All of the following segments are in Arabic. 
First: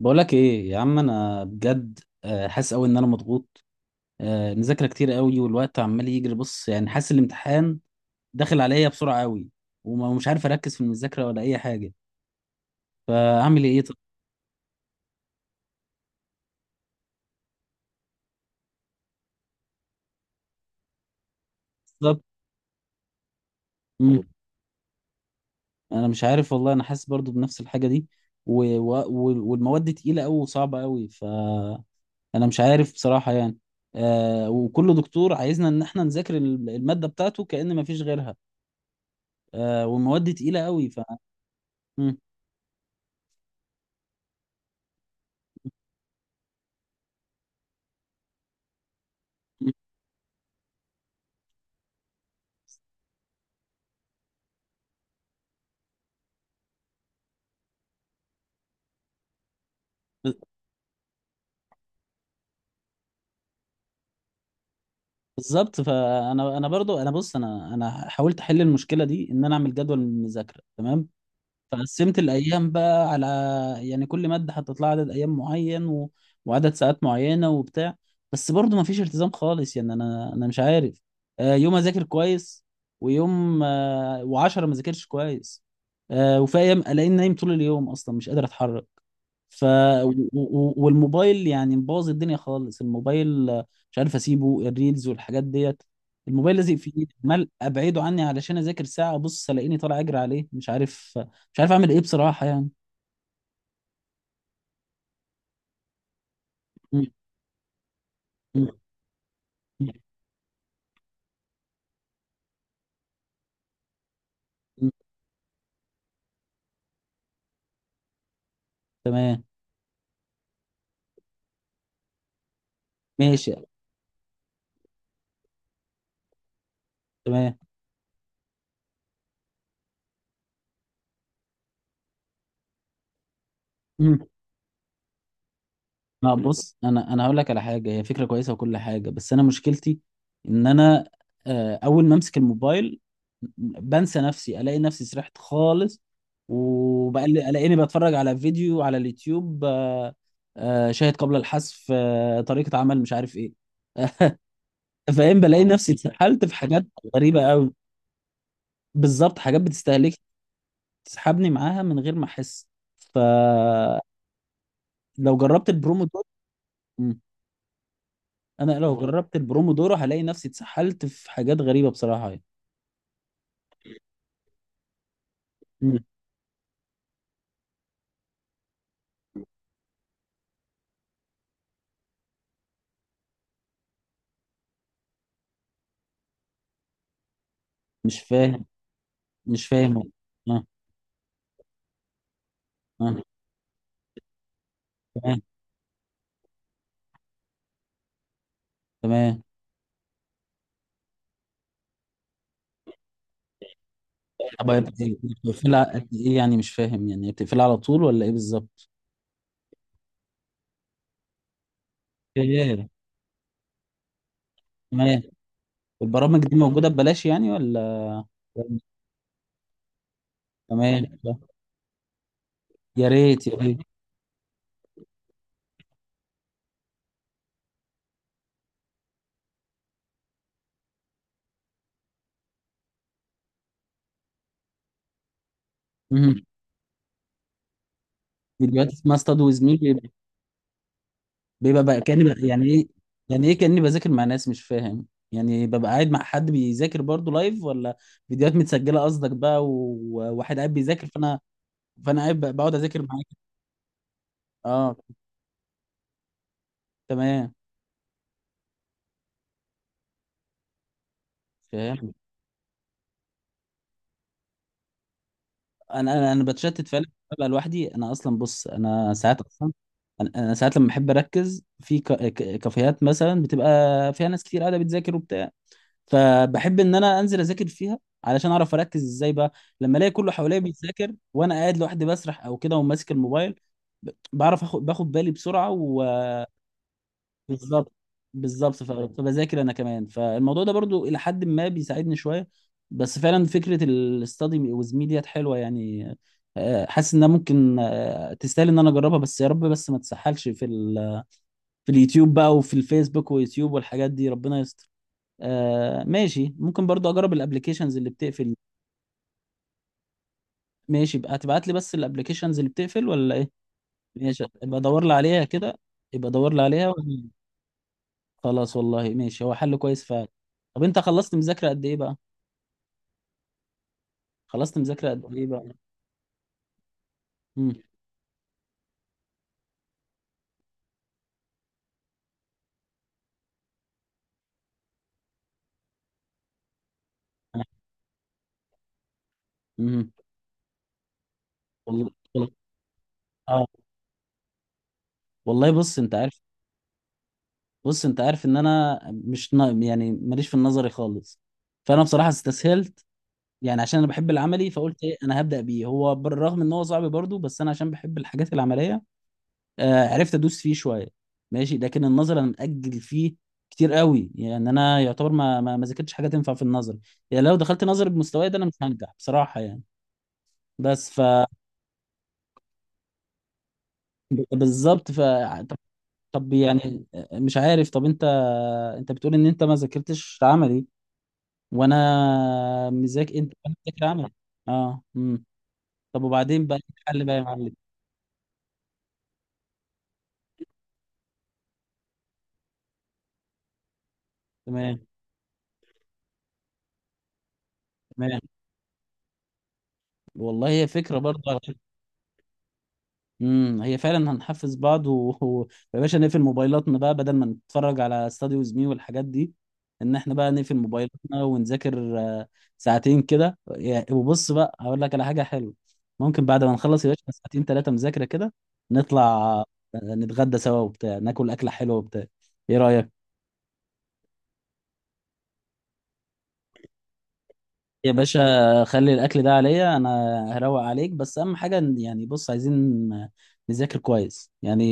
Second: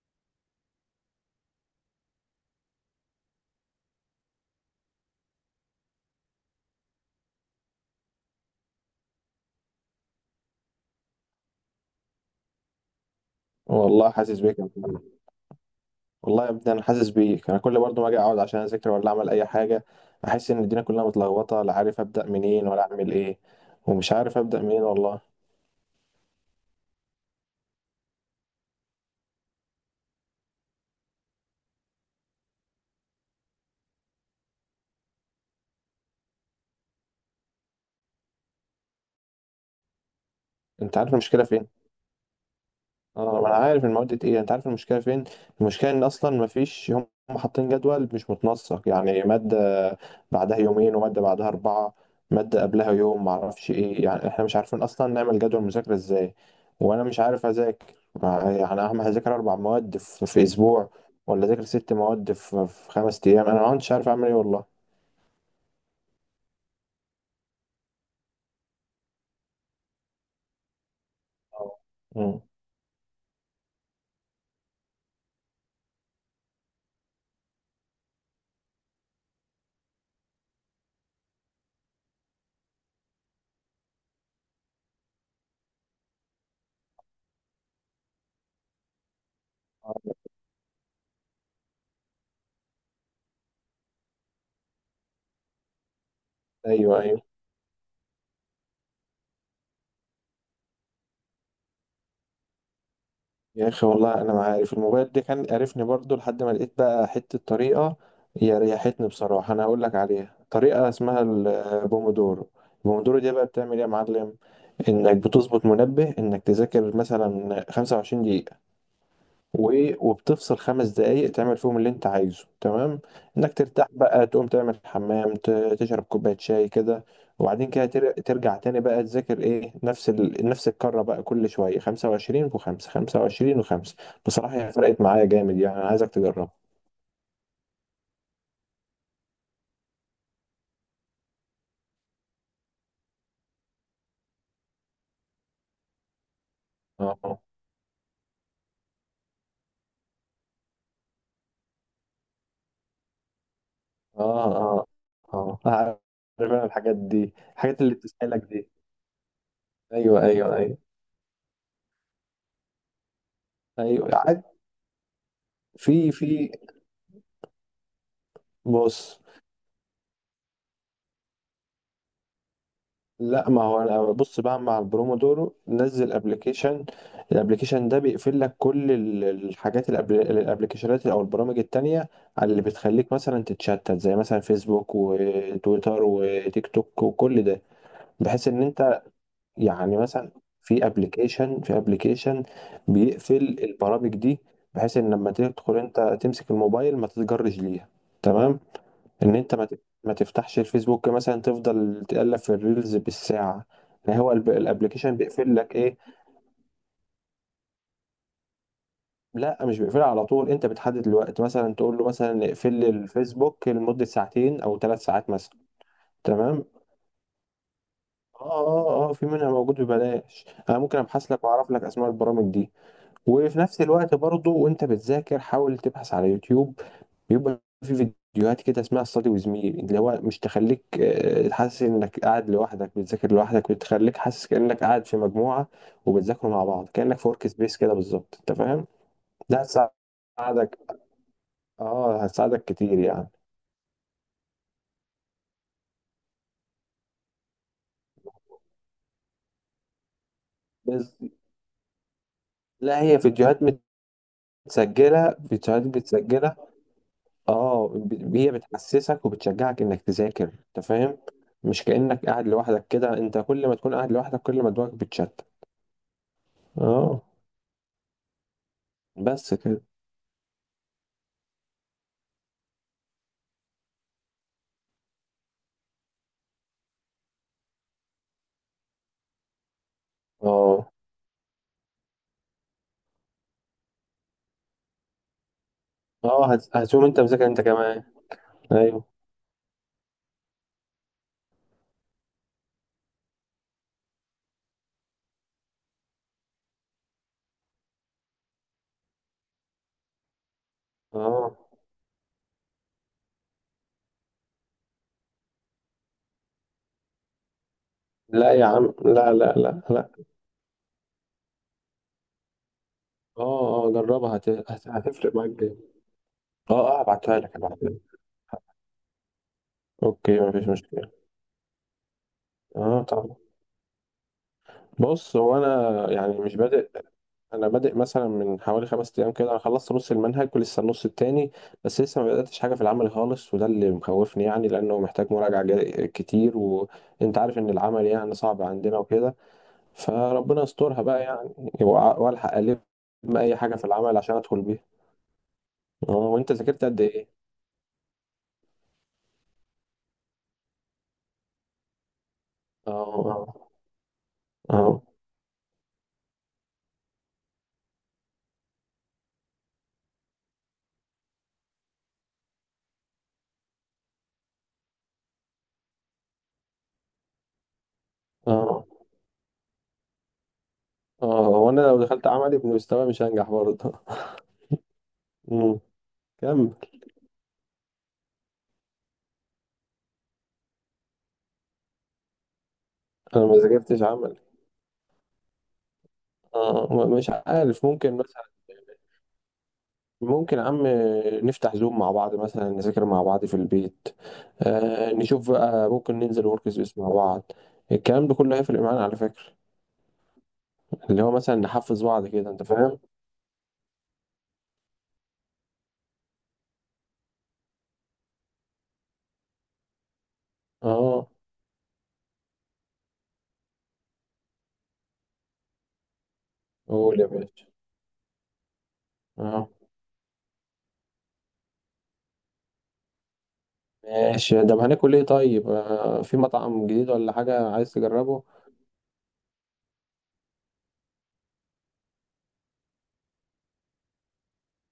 بقولك ايه يا عم، انا بجد حاسس قوي ان انا مضغوط. مذاكره كتير قوي، والوقت عمال يجري، بص يعني حاسس الامتحان داخل عليا بسرعه قوي. ومش عارف اركز في المذاكره ولا اي حاجه. فاعمل ايه طب؟ والله حاسس بيك يا محمد. والله يا ابني، انا حاسس بيك. انا كل برضه ما اجي اقعد عشان اذاكر ولا اعمل اي حاجه، احس ان الدنيا كلها متلخبطه، لا عارف بالظبط. ابدا منين ولا اعمل ايه. ومش مم. عارف ابدا منين والله. انا مش عارف والله، انا حاسس برضو بنفس الحاجه دي. والمواد تقيله قوي وصعبه قوي، فانا مش عارف بصراحه يعني. آه، وكل دكتور عايزنا ان احنا نذاكر الماده بتاعته كأن ما فيش غيرها. آه، والمواد تقيله قوي، انت عارف المشكله فين؟ مم. اه، ما انا عارف المواد دي تقيلة. انت عارف المشكلة فين؟ المشكلة ان اصلا ما فيش هم حاطين جدول مش متنسق. يعني مادة بعدها يومين، ومادة بعدها اربعة، مادة قبلها يوم، ما اعرفش ايه. يعني احنا مش عارفين اصلا نعمل جدول مذاكرة ازاي. وانا مش عارف اذاكر. يعني اهم هذاكر 4 مواد في اسبوع، ولا اذاكر 6 مواد في 5 ايام. انا ما كنتش عارف اعمل ايه والله. بالظبط، فانا برضو، انا بص، انا حاولت احل المشكله دي ان انا اعمل جدول من المذاكره، تمام. أو- فقسمت مم. الايام بقى على، يعني كل ماده حطيت لها عدد ايام معين وعدد ساعات معينه وبتاع. بس برضو ما فيش التزام خالص، يعني انا مش عارف. يوم اذاكر كويس، ويوم وعشرة ما ذاكرش كويس. وفي ايام الاقيني نايم طول اليوم، اصلا مش قادر اتحرك. ف أو- والموبايل يعني مبوظ الدنيا خالص، الموبايل مش عارف اسيبه، الريلز والحاجات ديت. الموبايل لازق في ايوه، ايدي، ايوه. عمال ابعده عني علشان اذاكر، ساعه ابص الاقيني طالع اجري عليه، مش عارف. مش عارف اعمل ايه بصراحة يعني. يا اخي والله انا ما عارف الموبايل ده كان قرفني برضو، لحد ما لقيت مم. بقى حته طريقه هي مم. ريحتني بصراحه. انا هقول مم. لك عليها، طريقه اسمها البومودورو. البومودورو دي بقى بتعمل ايه يا معلم؟ مم. انك بتظبط منبه انك تذاكر مثلا 25 دقيقه، تمام. وبتفصل 5 دقايق تعمل فيهم اللي انت عايزه. تمام، ماشي. انك ترتاح بقى، تقوم تعمل حمام، تشرب كوباية شاي كده. تمام. وبعدين كده ترجع تاني بقى تذاكر. ايه، نفس الكرة بقى، كل شوية 25 و5، 25 و5. مم. بصراحة هي فرقت معايا جامد، يعني انا عايزك ما تجربها. بص، انا انا هقول لك على حاجة، هي فكرة كويسة وكل حاجة، بس انا مشكلتي ان انا، اول ما امسك الموبايل بنسى نفسي، الاقي نفسي سرحت خالص، اه، اه، وبلاقيني بتفرج على فيديو على اليوتيوب. شاهد قبل الحذف، طريقة عمل مش عارف ايه. اه، فاهم، اه، بلاقي نفسي عارف. اتسحلت في انا حاجات الحاجات دي غريبة قوي. الحاجات اللي بتسألك دي. بالظبط، حاجات بتستهلك، ايوه، ايوه، ايوه. تسحبني معاها من غير ما احس. فلو ايوه، جربت في البرومودورو. في مم. انا لو بص. جربت البرومودورو هلاقي نفسي اتسحلت في حاجات غريبة بصراحة يعني. لا، ما هو انا بص بقى. مع البرومودورو مم. نزل ابلكيشن. الابلكيشن ده بيقفل لك كل الحاجات، الابلكيشنات او البرامج التانية، على اللي بتخليك مثلا تتشتت، زي مثلا فيسبوك وتويتر وتيك توك وكل ده، مش بحيث ان فاهم. انت. مش يعني فاهم. مثلا، اه. في ابلكيشن اه. بيقفل البرامج دي، بحيث ان لما تمام. تدخل انت تمسك الموبايل ما تتجرش ليها. تمام، ان تمام. انت ما تفتحش الفيسبوك، مثلا تفضل تقلب في الريلز بالساعه. يعني هو طب هي الابليكيشن بيقفل لك بتقفلها ايه. قد ايه؟ يعني مش فاهم، يعني هي بتقفلها على طول ولا ايه بالظبط؟ لا، مش بيقفلها على طول، انت بتحدد الوقت، مثلا تقول له مثلا اقفل ياه. لي الفيسبوك لمده ساعتين او ثلاث تمام. ساعات مثلا. البرامج دي تمام. موجودة ببلاش يعني، ولا؟ اه، اه، اه، في منها موجود ببلاش. انا ممكن تمام. ابحث لك واعرف لك اسماء البرامج دي. يا ريت يا وفي ريت. نفس الوقت برضه وانت بتذاكر حاول تبحث على يوتيوب. بيبقى في فيديوهات كده اسمها ستادي ويز مي، اللي هو مش تخليك حاسس انك قاعد لوحدك بتذاكر لوحدك، بتخليك حاسس كأنك قاعد في مجموعة مم. وبتذاكروا مع بعض، كأنك في ورك سبيس كده بالظبط، انت فاهم. فيديوهات اسمها استاد ده وزميل؟ هتساعدك. بيبقى بقى اه، كأني بقى هتساعدك يعني ايه؟ كتير يعني. يعني ايه كأني بذاكر مع ناس؟ مش فاهم. يعني ببقى قاعد مع حد بيذاكر برضه لايف، ولا فيديوهات متسجلة قصدك بقى، وواحد قاعد بيذاكر بس فانا، فانا قاعد بقعد لا، اذاكر هي معاك؟ فيديوهات اه. متسجلة، فيديوهات متسجلة. تمام. اه، هي بتحسسك وبتشجعك انك تذاكر، انت فاهم. مش فاهم. كأنك قاعد لوحدك كده، انت كل ما تكون قاعد لوحدك كل ما دماغك بتشتت. انا بتشتت فعلا، اه، ببقى لوحدي. انا اصلا بص، انا ساعات بس اصلا، كده. انا ساعات لما بحب اركز في كافيهات مثلا، بتبقى فيها ناس كتير قاعده بتذاكر وبتاع، فبحب ان انا انزل اذاكر فيها علشان اعرف اركز ازاي بقى. لما الاقي كله حواليا اه، بيذاكر وانا قاعد لوحدي بسرح او كده وماسك الموبايل، بعرف اخد، باخد بالي بسرعه اه، وبالظبط. هتقوم انت مذاكر انت كمان. بالظبط، ايوه، فبذاكر انا كمان، فالموضوع ده برضو الى حد ما بيساعدني شويه. بس فعلا فكره الاستادي ويز مي ديت حلوه يعني. حاسس انها ممكن تستاهل ان انا اجربها، بس يا رب، بس ما تسحلش في اه. في اليوتيوب بقى وفي الفيسبوك ويوتيوب والحاجات دي، ربنا يستر. آه، ماشي، ممكن برضو اجرب الابلكيشنز اللي لا بتقفل. يا عم، لا، لا، لا، لا. ماشي بقى، هتبعت لي بس الابلكيشنز اللي بتقفل ولا ايه؟ اه، اه، جربها، ماشي، هت... ابقى هت... ادور لي هتفرق عليها معاك كده، جامد. يبقى ادور لي عليها اه، و- اه، هبعتها لك، هبعتها لك. خلاص، والله ماشي، هو حل كويس فعلا. اوكي، مفيش طب انت مشكلة. خلصت مذاكرة قد ايه بقى؟ اه، طبعا. خلصت مذاكرة قد بص، ايه هو بقى؟ انا يعني مش بادئ. انا امم. بادئ مثلا من حوالي 5 ايام كده. انا خلصت نص المنهج ولسه النص التاني، بس لسه ما بداتش حاجه في العمل خالص، وده اللي مخوفني يعني، لانه محتاج مراجعه كتير، وانت عارف ان العمل يعني صعب عندنا وكده. امم. فربنا يسترها بقى يعني. وأ- والله والله- والحق الم اي اه. حاجه في العمل عشان ادخل بيها. والله بص اه، انت عارف. وانت ذاكرت قد ايه؟ بص انت عارف ان انا مش نا... يعني ماليش في النظري خالص، فانا بصراحة اه، استسهلت. اه، يعني عشان انا بحب العملي، فقلت اه، ايه، انا هبدأ بيه. هو بالرغم ان هو صعب برضه، بس انا عشان بحب الحاجات العملية، آه عرفت ادوس فيه شوية. ماشي. لكن النظر انا مأجل فيه كتير قوي، يعني انا يعتبر ما ذاكرتش حاجة تنفع في النظر. يعني لو دخلت نظر بمستواي ده انا مش اه، هنجح بصراحة يعني. بس ف اه. وانا لو دخلت عملي بمستوى مش هنجح برضه. بالظبط ف طب، أمم، طب كمل. يعني، مش عارف. طب انت، انت بتقول ان انت ما ذاكرتش عملي، وانا مذاكر. انا انت؟ ما أنا ذاكرتش مذاكر عملي. عمل. اه. امم. طب وبعدين بقى إيه اه، الحل مش بقى يا معلم؟ عارف. ممكن مثلا، ممكن يا عم نفتح زوم مع بعض مثلا، نذاكر مع بعض في البيت. تمام. نشوف بقى ممكن ننزل ورك سبيس مع بعض. الكلام ده تمام. كله هيفرق معانا على فكرة. والله هي فكرة اللي هو برضه مثلا على فكرة. نحفز بعض كده، انت فاهم. امم، هي فعلا هنحفز بعض و... يا باشا نقفل موبايلاتنا بقى بدل ما نتفرج على استاديوز مي والحاجات دي. ان احنا بقى نقفل اه، موبايلاتنا ونذاكر ساعتين كده، يا- وبص بقى هقول لك على حاجة حلوة. ممكن بعد ما نخلص يا قول باشا يا ساعتين باشا. ثلاثة مذاكرة كده، نطلع اه، نتغدى سوا وبتاع، ناكل أكلة حلوة وبتاع. ايه رأيك؟ ماشي. طب هناكل ايه طيب؟ في مطعم جديد ولا حاجة عايز يا تجربه؟ باشا خلي الاكل ده عليا انا، هروق عليك، بس اهم حاجه إن- يعني بص، عايزين نذاكر كويس يعني.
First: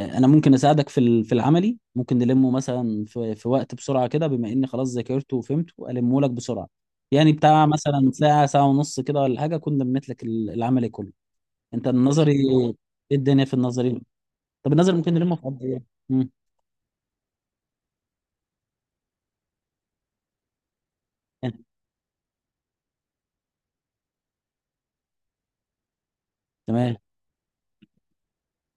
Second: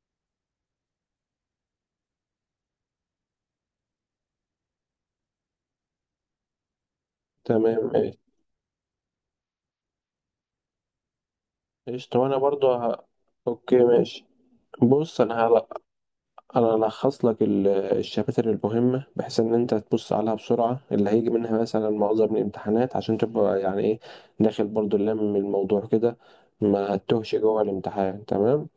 انا ممكن اساعدك في في العملي، ممكن نلمه مثلا في وقت بسرعه كده، بما اني خلاص ذاكرته وفهمته، المه لك بسرعه، يعني بتاع تمام، مثلا ماشي. ساعه، ساعه ونص كده ولا حاجه كنا لميت لك العملي كله. انت قشطة، النظري وانا برضو ايه؟ الدنيا في اوكي النظري. ماشي. طب النظري ممكن بص، انا نلمه في قد ايه؟ مم، الخص لك الشباتر المهمه، بحيث ان انت تبص عليها بسرعه، اللي هيجي منها يعني مثلا معظم الامتحانات، عشان تبقى يعني ايه، داخل برضو. لم الموضوع كده، تمام. ما تتوهش جوه الامتحان. تمام.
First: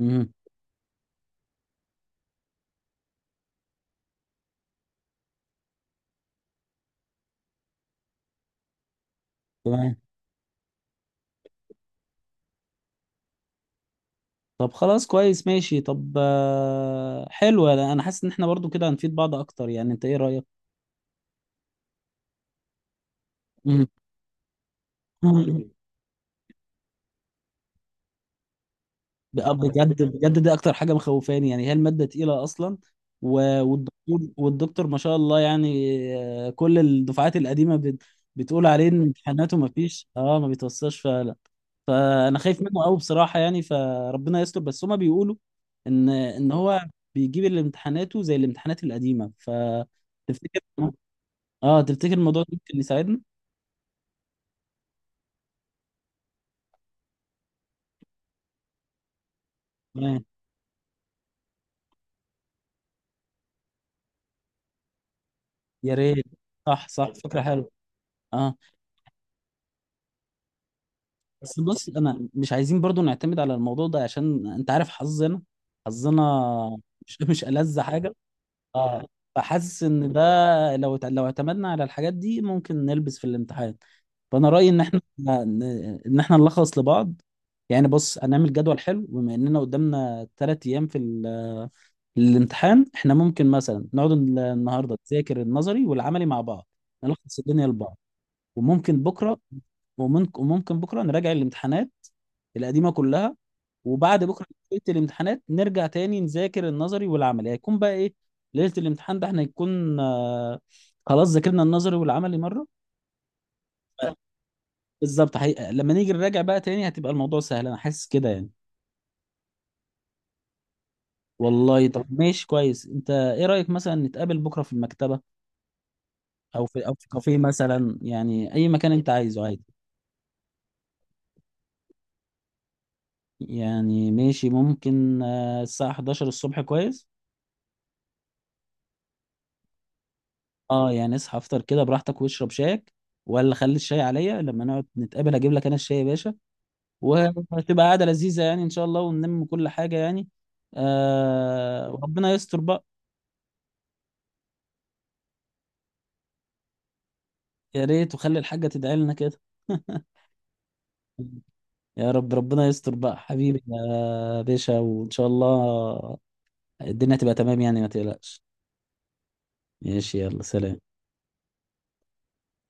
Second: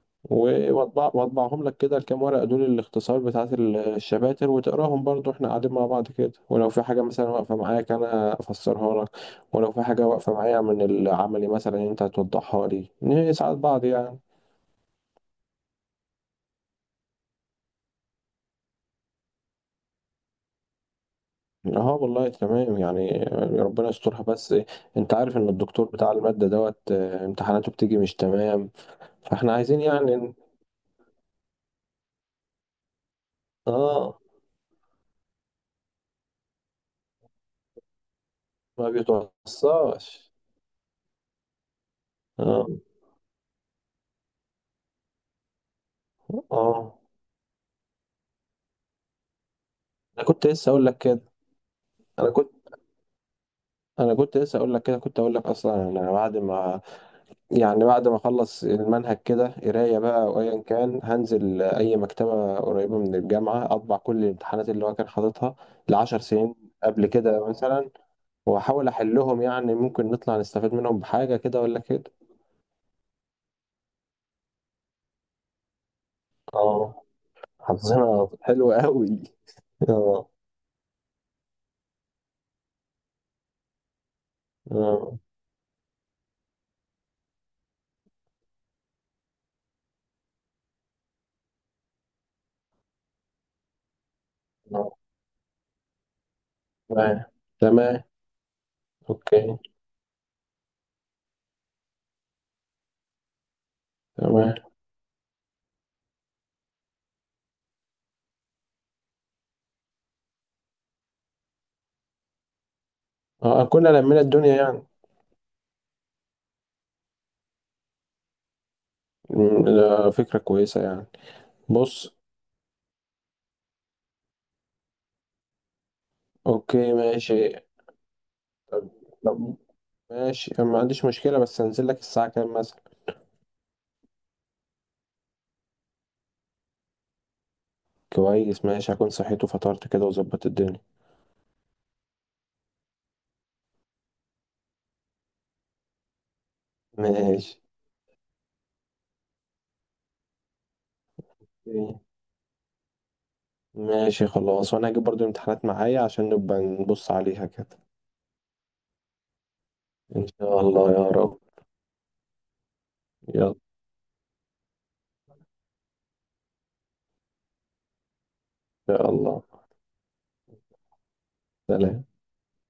مم، واطبع واطبعهم لك كده الكام ورقه دول، الاختصار بتاعت الشباتر، وتقراهم برضو احنا قاعدين مع بعض كده، ولو في حاجه مثلا واقفه معاك انا افسرها لك، ولو في تمام. حاجه واقفه معايا من العملي مثلا انت هتوضحها لي. نساعد بعض يعني. طب خلاص كويس، ماشي. طب حلو، انا حاسس ان احنا برضو كده هنفيد بعض اكتر، يعني انت ايه رأيك؟ اه والله تمام يعني. مم. ربنا يسترها، بس انت عارف ان مم. الدكتور بتاع المادة دوت امتحاناته بتيجي مش تمام. فاحنا بقى عايزين بجد، يعني بجد دي اكتر حاجة مخوفاني، يعني هي المادة تقيلة اصلا، اه، والدكتور ما شاء الله يعني. كل الدفعات القديمة بتقول عليه ما ان امتحاناته ما فيش، بيتوصاش. اه ما بيتوصلش فعلا. فانا خايف اه، منه قوي بصراحة يعني، فربنا يستر. بس هما بيقولوا ان هو اه، بيجيب الامتحاناته زي الامتحانات القديمة، انا كنت فتفتكر؟ لسه اقول لك كده. اه، تفتكر انا الموضوع ده كنت ممكن يساعدنا؟ انا كنت لسه اقول لك كده. كنت اقول لك اصلا، انا بعد ما، يعني بعد ما اخلص المنهج كده قرايه بقى تمام، او ايا كان، هنزل اي مكتبه قريبه من الجامعه اطبع كل الامتحانات اللي هو كان حاططها يا لعشر ريت. سنين صح قبل صح، فكره كده حلوه. مثلا، اه، واحاول احلهم. يعني ممكن نطلع نستفاد منهم بحاجه بس كده ولا بص كده. انا مش عايزين برضو نعتمد على الموضوع ده، عشان انت عارف حظنا، حظنا اه، مش مش ألذ حاجه. حظنا حلو اه. قوي. فحاسس ان ده اه، لو اعتمدنا على الحاجات دي ممكن نلبس في الامتحان. فانا رايي ان احنا، اه، ان احنا نلخص لبعض. يعني بص، هنعمل جدول حلو، بما اننا قدامنا ثلاث ايام في الامتحان، احنا ممكن مثلا نقعد آه. النهارده نذاكر النظري والعملي مع بعض، تمام، نلخص الدنيا لبعض. تمام، وممكن بكره، اوكي، وممكن بكره نراجع الامتحانات القديمه كلها. وبعد بكره تمام. ليله الامتحانات نرجع تاني نذاكر النظري والعملي، هيكون بقى ايه، ليله الامتحان ده احنا يكون آه، خلاص ذاكرنا النظري والعملي مره. اه، كنا لمينا الدنيا يعني. بالظبط، حقيقة. لما نيجي نراجع بقى تاني هتبقى الموضوع سهل، انا حاسس كده يعني. ده فكره كويسه يعني. والله طب بص، ماشي كويس. انت ايه رايك مثلا نتقابل بكره في المكتبه، او اوكي في كافيه ماشي. مثلا، يعني اي طب مكان انت عايزه طب عادي. ماشي، أنا ما عنديش مشكله، بس هنزل لك الساعه كام مثلا؟ يعني ماشي، ممكن الساعة 11 الصبح كويس. كويس ماشي، هكون صحيت وفطرت كده وظبطت الدنيا. اه يعني اصحى افطر كده براحتك واشرب شايك، ولا خلي الشاي عليا لما نقعد نتقابل، اجيب لك انا الشاي يا باشا. ماشي. وهتبقى قعدة لذيذة يعني ان شاء الله، ونلم كل حاجة يعني. آه، وربنا يستر بقى. ماشي خلاص، وانا هجيب برضو الامتحانات معايا عشان نبقى نبص عليها كده. يا ريت، وخلي الحاجة تدعي لنا كده. إن شاء الله يا رب. يا رب، ربنا يستر بقى يلا إن حبيبي يا باشا، وان شاء الله الدنيا تبقى تمام يعني، ما تقلقش. شاء الله. ماشي، يلا سلام. سلام.